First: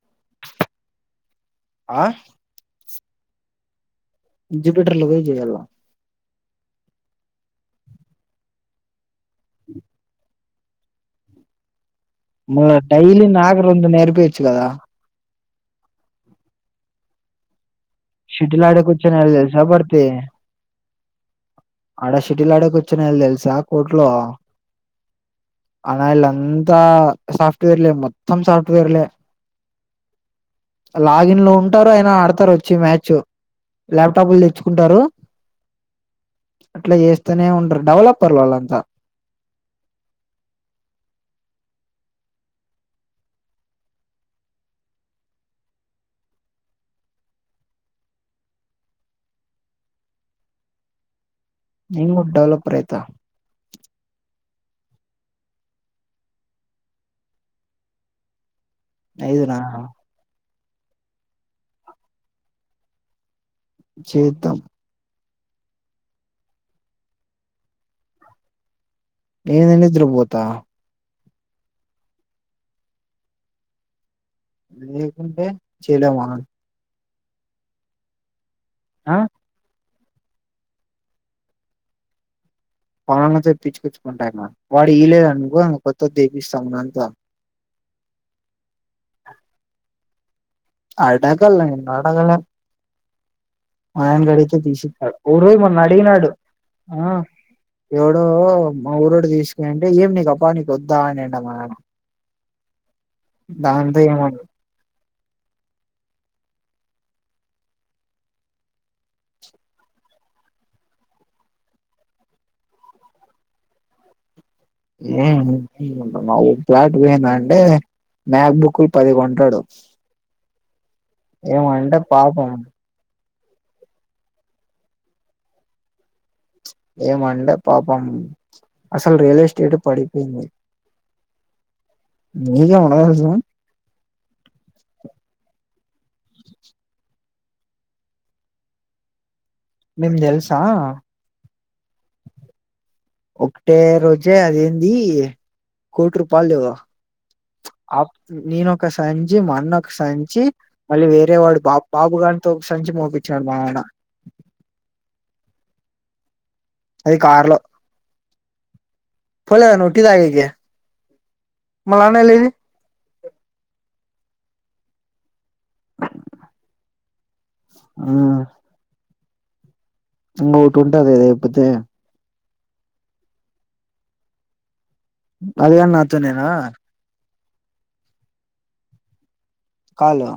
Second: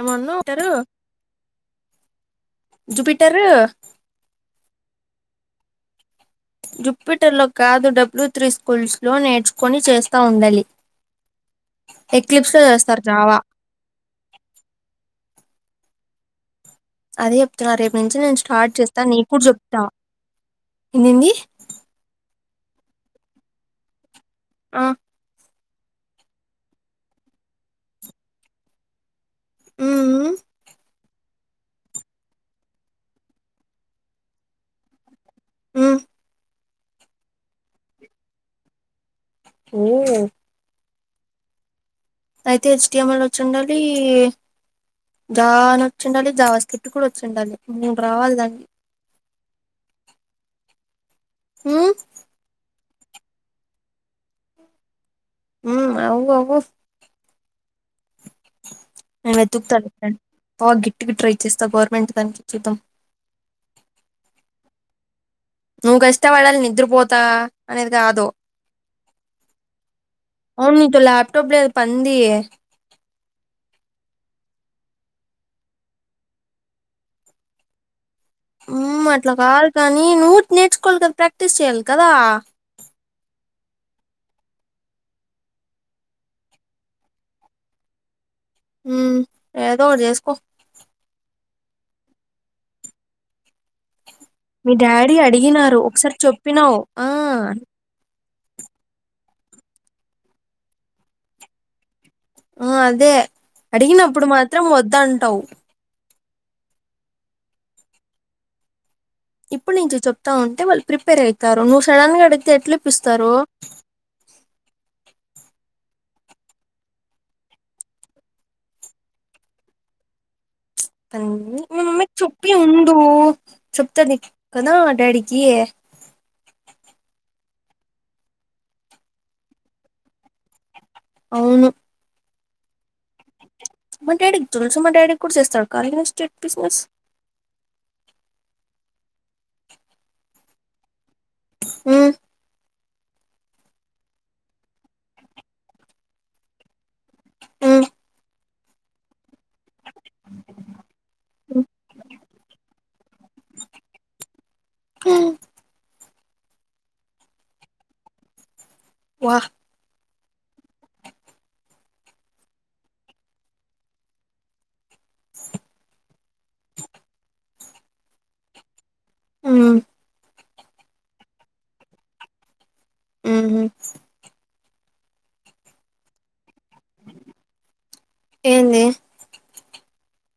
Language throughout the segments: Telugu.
ఏమన్నవు అంటరు ఆ జుపిటరు జుపీటర్లోకి పోయి జెయ్యల్ల జుప్పిటర్లో కాదు డబ్ల్యూ త్రీ స్కూల్స్ లో నేర్చుకొని చేస్తా ఉండాలి ఎక్లిప్స్ లో మర్ర చేస్తారు డైలీ జావా నాకు రెండు నెరిపియచ్చు కదా అదే చెప్తున్నా రేపు నుంచి నేను షటిల్ స్టార్ట్ ఆడే చేస్తాను. కూర్చునేయాలి నికూడా తెలుసా చెప్తా. భర్తి ఏందేందీ ఆడ షటిల్ ఆడకి వచ్చినల్ తెలుసా కోర్ట్లో ఆ ఆనాయిల్ల అంతా సాఫ్టవెర్లే ర్ మొత్తం సాఫ్టవేర్లే ఉమ్ లాజ్ దీనిలో ఉంటారు అయిన ఆడతారు. వచ్చి మ్యాచ్ ల్యాప్టాప్లు తెచ్చుకుంటారు. ఉ అట్ల చేస్తనే ఉండరు డెవలపర్ల వాళ్ళంతా ఊ అయితే హెచ్ టి ఎం ఎల్ వచ్చి ఉండాలి గా ఆ అని వచ్చిండాలి. జావా స్క్రిప్ట్ కూడా వచ్చిండాలి. నేను రావాలిగాని ఉమ్ నేనుకూడా డెవలపర్ అయిత ఉమ్ అవు అవు నేన్ అయిదునా వెతూకుత లే బాగ గిట్టుగా ట్రై చేస్తా గవర్నమెంట్ దానికి చూద్దాం. చేద్దం నువ్వు కష్టపడాలి నిద్రపోతా అనేది కాదు. నేనే నిద్ర బోత యూట్యూబ్ లేద్ పందీ లేకుంటే చేయలేమా ఉమ్ ఆ అట్లా కాదు కానీ నుట్ నేర్చుకోవాలి కదా ప్రాక్టీస్ చెయ్యాలి కదా పవనన్న తో తెప్పిచ్చుకుచ్చుకుంటాన్నా వాడు ఇయలేదనుకో కొత్తది దిపిస్తామ అంతా మ్ ఏదో ఒకట్ చేసుకో అసల్ నేను అడగలే మయన గడితే మీ తీసిస్తాడు డాడీ ఊరు అడిగినారు మొన్న ఒకసారి అడిగినాడు చెప్పినావు అ ఆ ఎవ ల్లో మా ఊరోడు తీసుకున్ అంటే ఏం నీకు అబా నీకు వద్దా అనిండి మా ఆయన ఆ అదే అడిగినప్పుడు మాత్రం వద్ద అంటవ్. ఇప్పుడు నుంచి చెప్తా ఉంటే వాళ్ళు ప్రిపేర్ అయితారు. నువ్వు సడన్గా అడిగితే ఎట్లు ఇప్పిస్తారు. ఏ నువ్వు ఇప్పిచ్చుకుంటున్నావ్ ప్లాట్ బి అనే అండే మ్యాక్బుక్కుల్ పది కొంటాడు పంది మ ఏమంటే మమ్మీ పాపం చప్పి ఉండు చెప్తాది నిక్ కదా డాడీకి ఏమండే పాపం అసలు రియల్ ఎస్టేట్ పడిపోయింది. అవును మీకేముండదు అసల్ మా డాడీకి చులుసు మా డాడీ కూడా చేస్తారు. కార్య ఎస్టేట్ బిజినెస్ మేమ్ దెల్సా ఉమ్మ్ ఒకటే రోజే అదేంది కోట్ రూపాయలు ఉమ్ అప్ నేనొకసంచి మోన్నొకసంచి మళ్ళీ వేరే వాడు బాబ బాబు గారితో ఒక సంచి మోపించాడు మా ఆయన యాహ్ అది కార్లో వా పోలేగా నువ్వు టీ తాగేకి. మలానలీ. ఉమ్. ఉమ్ ఇంగొటి ఉంటది లేపోతే ఉహు అదిగాన్ నాతోనేనా ఏంది కార్లో.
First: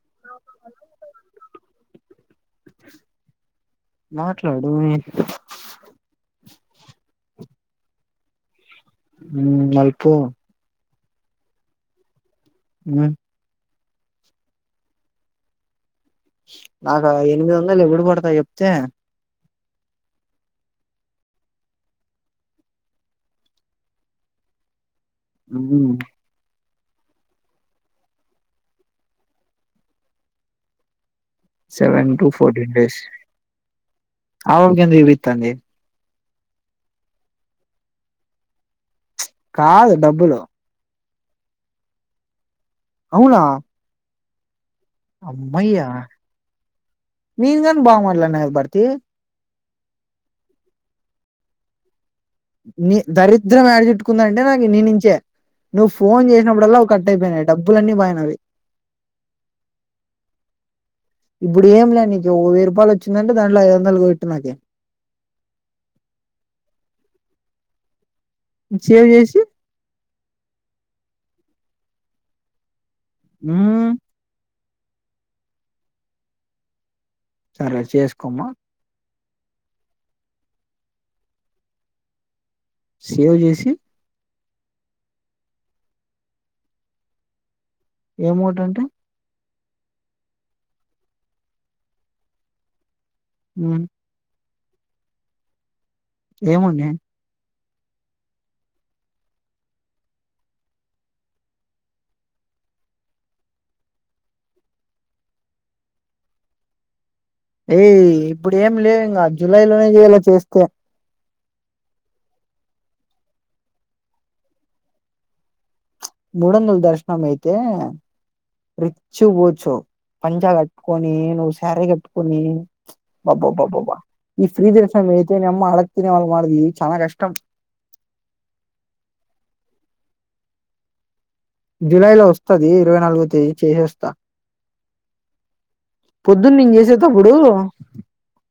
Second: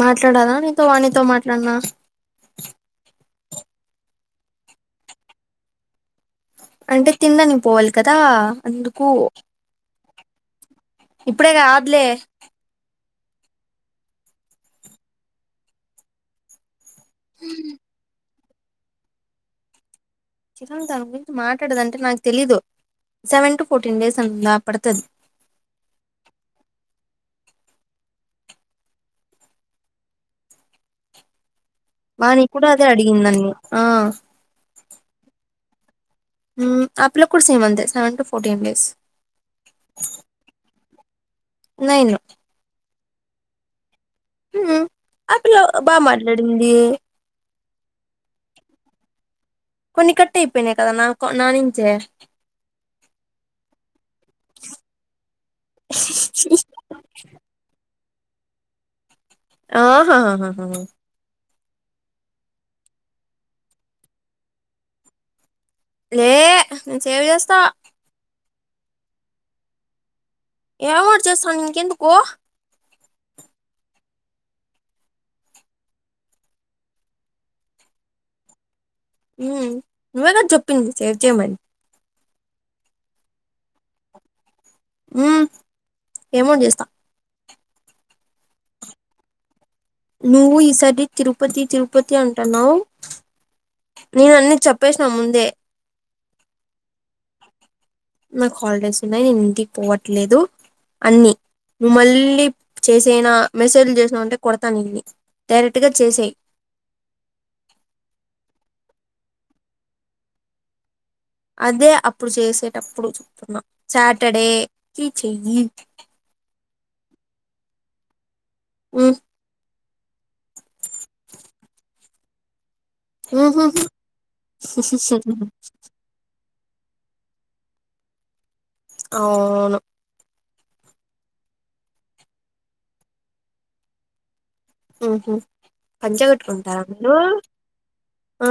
మాట్లాడలా నీతో వానితో మాట్లాడనా. మాట్లాడునీ. అంటే తిన్నడానికి పోవాలి కదా అందుకు. మళ్ళీ పో. ఇప్పుడే గాద్లే. ఉమ్. నాకా ఎనిమిది వందలు ఎప్పుడు పడుతయొ జేప్తే. చిచన్ తాన గురించి మాట్లాడదంటే నాకు తెలీదు సెవెన్ టు ఫోర్టీన్ డేస్ అంతా పడుతది. ఉమ్ ఉమ్. సెవెన్ టు వానికి కూడా ఫోర్టీన్ అదే డేస్ అడిగింది నన్ని ఆ అవొంకేంది ఇవితాంది. ఉమ్ అ పిల్లకి కుడా సేమ్ అంతే సెవెన్ టుూ ఫోర్టీన్ డేస్. కాదు డబ్బులు. నైను. అవునా. ఆ పిల్ల అమ్మయ్యా బాగా మాట్లాడింది మీకన్న బాగా మాట్లాడిన గదా బర్తీ. కొన్ని కట్టైపోయినయ్ కాదన్నా కొ నా నుంచి. నీ దరిద్రం యేడజుట్టుకుందంటే నాకు నీనుంచే. నువ్వు ఫోన్ చేసినప్పుడల్ల అవి కట్ అయిపోయినయ్ డబ్బులన్నీ పోయినావి. ఆహహ హహహ. ఇప్పుడు ఏం లే నీకు ఒక వెయ్యి రూపాయలు వచ్చిందంటే దాంట్లో ఐదొందలు గొట్టు నాకీ. లే ఏ నేను సేవ్ చేస్తా. సేవ్ జేసీ. ఎమో ఒకటి చేస్త నీకెందుకూ. ఉమ్. సరే చేసుకోమ్మా. ఉమ్ నువ్వే గద చెప్పింది సేవ్ చేయమని. సేవ్ జేసీ. ఉమ్ ఏమోటి జెస్తా. ఏమోటంటే. నువ్వు ఈసారి తిరుపతి తిరుపతి అంటున్నావ్ ప్చ్ మ్మ్ నేను అన్ని. చెప్పేసినవ్ ముందే. ఏముందే. నాకు హాలిడేస్ ఉన్నయ్ నేను ఇంటికి పోవట్లేదు అన్నీ. నువ్వు మళ్ళీ చేసేనా మెసేజ్లు చేసినావు అంటే కొడతాను నిన్ని. డైరెక్ట్గా చేసెయ్. ఏయ్ ఇప్పుడు ఏం లేవు ఇంగా జూలై లోనే చేయలే చేస్తే. అదే అప్పుడు చేసేటప్పుడు చెప్తున్న సాటర్డే కి చెయ్యి. మూడొందలు దర్శనం అయితే ఉమ్ రిచ్చ్ గా పోవచ్చు. పంచా గట్టుకొని నువ్వు శారీ గట్టుకొని. ఉహు బబ్బబ్బబ్బబ్బా ఈ ఫ్రీ ధర్శనం అయితేనే అమ్మ ఆడక్తినే వాళ్ మాదిరి. చానా కష్టం. ఆవును. జులై లో వస్తది ఇరవై నాలుగో తేదీ చేసేస్తా. మ్ హు పొద్దున్న నేను చేసేతప్పుడు ఆ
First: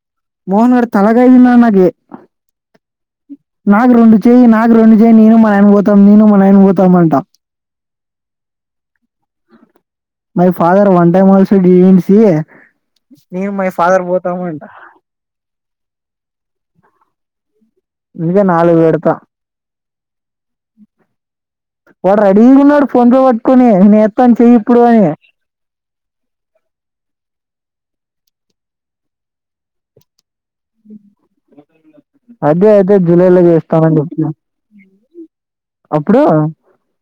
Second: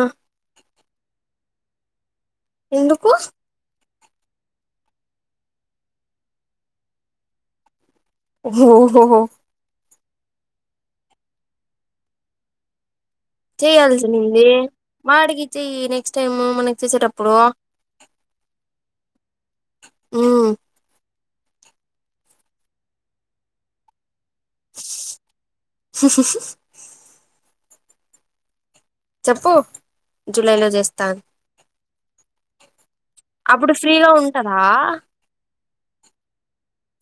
మోహన్ గాడు తలగైనా నాకే ఎందుకు నాకు రెండు చేయి నాకు రెండు చేయి నేను మా ఆయన పోతం నేను నాయన పోతం అంట. ఓహో హో హొ. My father one time also డివెన్సీ. చెయల్సింది వాడికిచ్చి నెక్స్ట్ టైమ్ మనక్ చేసేటప్పుడు వీడియో నాలుగు పెడ్త మ్ వాడ్ రెడీ ఉన్నడు ఫోన్ పే పట్కొని త్తం చెయ్యి ఇప్పుడు అగ్ చెప్పు జులైలో చేస్తా అన్ అదే అదే జులైలో చేస్తానని చెప్పిన ఉంటదా అప్పుడు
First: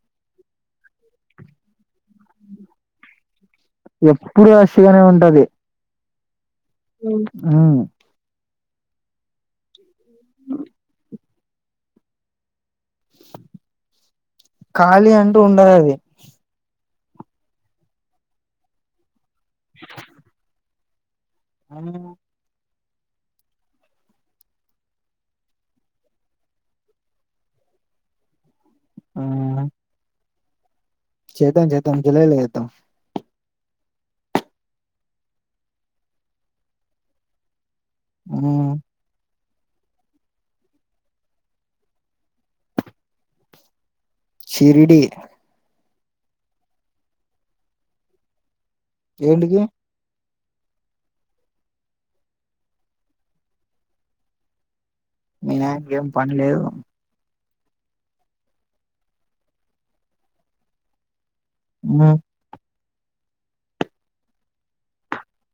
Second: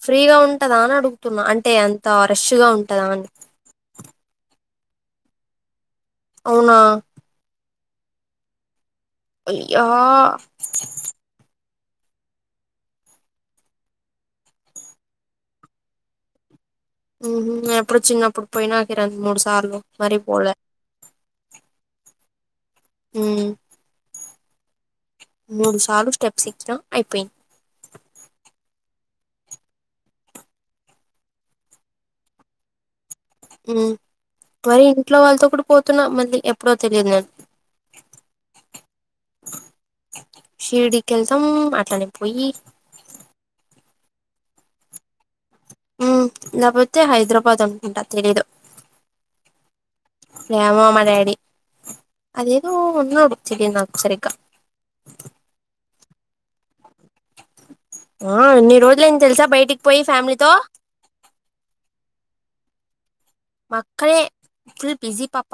ఫ్రీగ ఉంటదా అని అడుగుతున్న అంటే అంత రేష్ గ ఉంటదా అని ఎప్పుడు రష్ గానే ఉంటది అవునా మ్ అయ్యా ఖాళీ అంటు ఉండదది మ్ హు ఎప్పుడు చిన్నప్పుడు పోయిన రికి రెండు మూడు సార్లు మరి పోలే ఔన మ్ మూడు సార్లు స్టెప్స్ ఇచ్చిన అయిపోయిం ఆ చేద్దాం చేద్దాం జులై ల చే ద్దాం మ్ మరి ఇంట్లొ వాళ్ళతొ కూడ్ పోతున్న మళ్ళీ ఎప్పుడో తెలియదు నకి ఉమ్ షిర్డికి కేల్తమ్ అట్లనే పోయ్యి శిరిడి మ్ లేకపోతే హైద్రాబాద్ అనుకుంట తెలియ్దు ఏంటికి ఏమో మ డాడి అది ఏదొ ఉన్నోడిచ్చిండు నాక్ సరిగ మినాయ్నకి ఏం పని లేదు ఆ ఏన్ని రోజులైది తెలుసా బయటికి పోయి ఫ్యామిలీతో మ్ మా అక్కనె ఫుల్ బిజీపాప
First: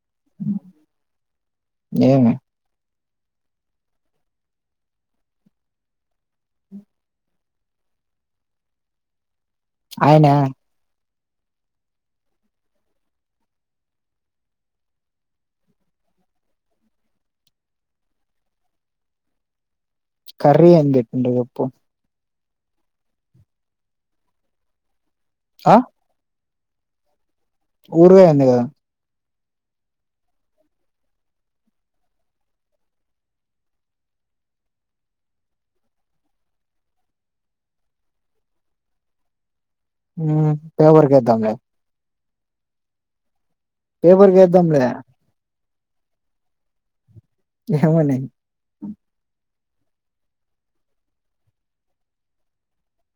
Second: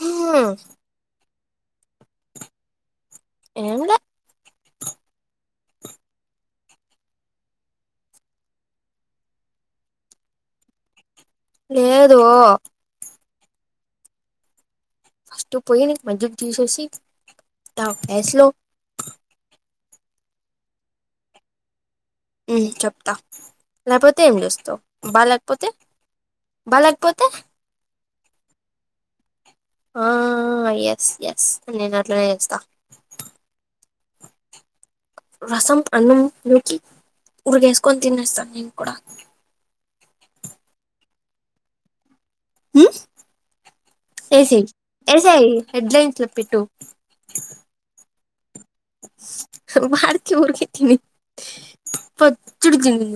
హ్మ్ ఏ మి ఏం లె ఆయ్న లేదు ఫస్ట్ పోయినిక్ మజ్జిగ తీసేసి టవ్ స్లొ కర్రీ ఏం చేపిండొ చెప్పు మ్ చెప్త లేకపొతే ఏం చేస్తవ్ బా లేకపొతే ఆ బలేకపొతే ఊరగై ఉంది కదా ఆ ఎస్ ఎస్ నేనట్లనే చేస్తా [inaudible] రసం అన్నం నూకి ఉరగయేసుకొని తినేస్త నేన్ కుడ మ్ పేవర్క్ కేద్దాం లె మ్ పేపర్ ఏసేయ్ కేద్దాంలే ఏసేయ్ హెడ్లైన్స్ల పెట్టు ఏమని మార్చ్ ఊరికితిమి పచ్చడి తిని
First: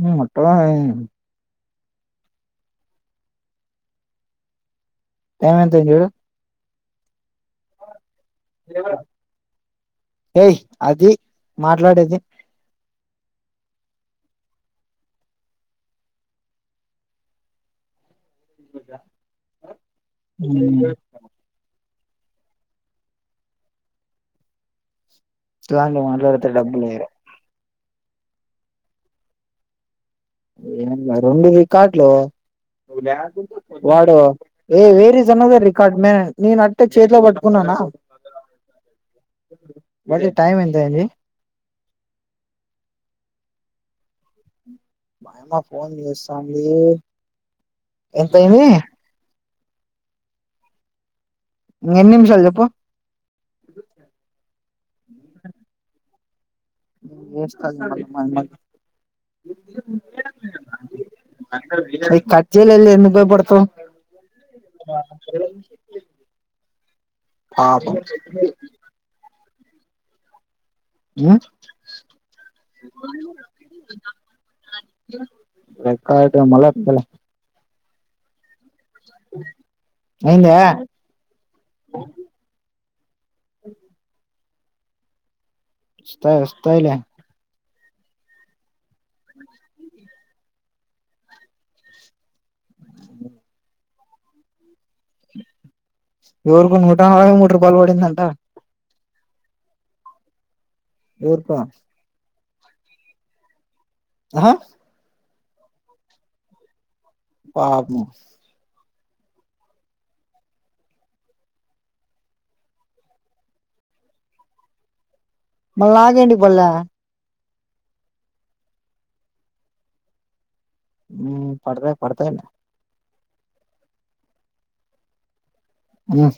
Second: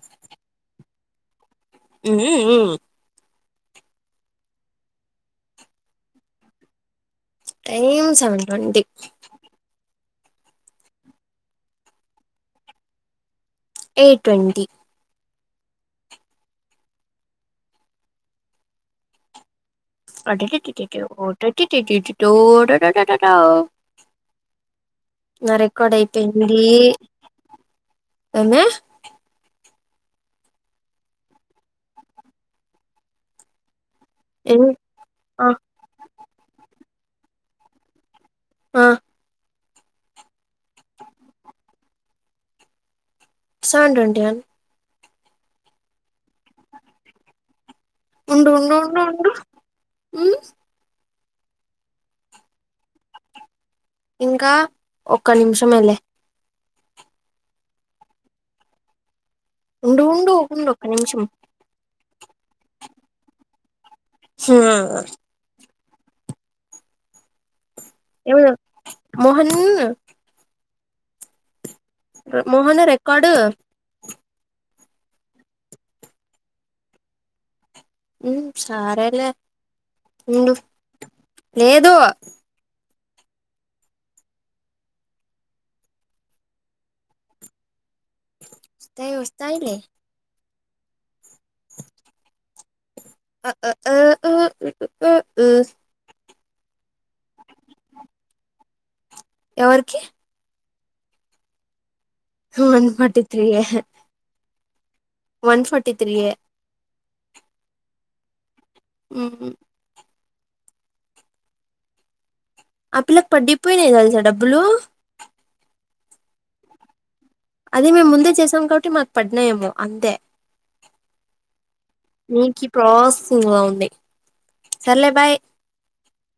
మ్ మట్టావావై మ్ మ్ టైమ్ ఎంత అయిందిజుడు. ట్రైన్ సౌండ్ బండి ఏయ్ అది మాట్లాడేది ఏయ్ట్వంటీ [inaudible] అటే టిటిటివ్ ఒటోటీ టిటిటిటో టోటోటోటో నా రికార్డ్ ఇలాంటివి మాట్లాడితే అయిపేయింది. డబ్బులు ఏం రెండు రికార్డులు వాడు ఏ వేరిజ్ అనదర్ రికార్డ్మే నేన్ అట్టే చేత్లో బట్టుకున్ననా ఆ బడ్డీ టైం ఎంత అయింది. సెవన్ ట్వంటీ యాన్ మాయమ్మ ఫోన్ జూస్తాంది. ఉండు ఉండు ఉండు ఉండు మ్ ఇంగెన్ని నిమిషల్ జెప్పు ఇంకా ఒక్క నిమిషమేలే ఏస్ కాల్ [inaudible] ఉండు ఉండు ఉండొక నిమిషం. అయి కట్ జేయలేదులే ఎందుక్ బయపడ్తవ్ హ్మ్. పాపం మ్మ్ ఉమ్ రే మోహన రికార్డ్ రికార్డ్ మళ్ళొతది లే మ్ సారేలే ఉండు అయిందా లేదు వొస్తయ్ వొస్తయిలే వొస్తయి వొస్తాయిలే ఆఆ ఆ ఉ ఉ ఉ ఉ ఎవర్కున ముఠా పోయి మూడ్ రూపాల్ పడిందంట. ఎవర్కి? ఎవర్కా వన్ ఫటి త్రీయే ఆ వన్ ఫర్టీ త్రీయే పాపము. ఉమ్ ఆ పిల్లక్ పడ్డిపోయినయి తెల్సా డబ్బులు మల్ నాకేంటి పల్లా అదే మేం ముందే చేసాం కాబట్టి మాక్ పడ్నాయేమో అంతే పడతాయి పడతాయిలే నీకి ప్రాస్ ఇంగ ఉంది. సర్లే బాయ్ అమా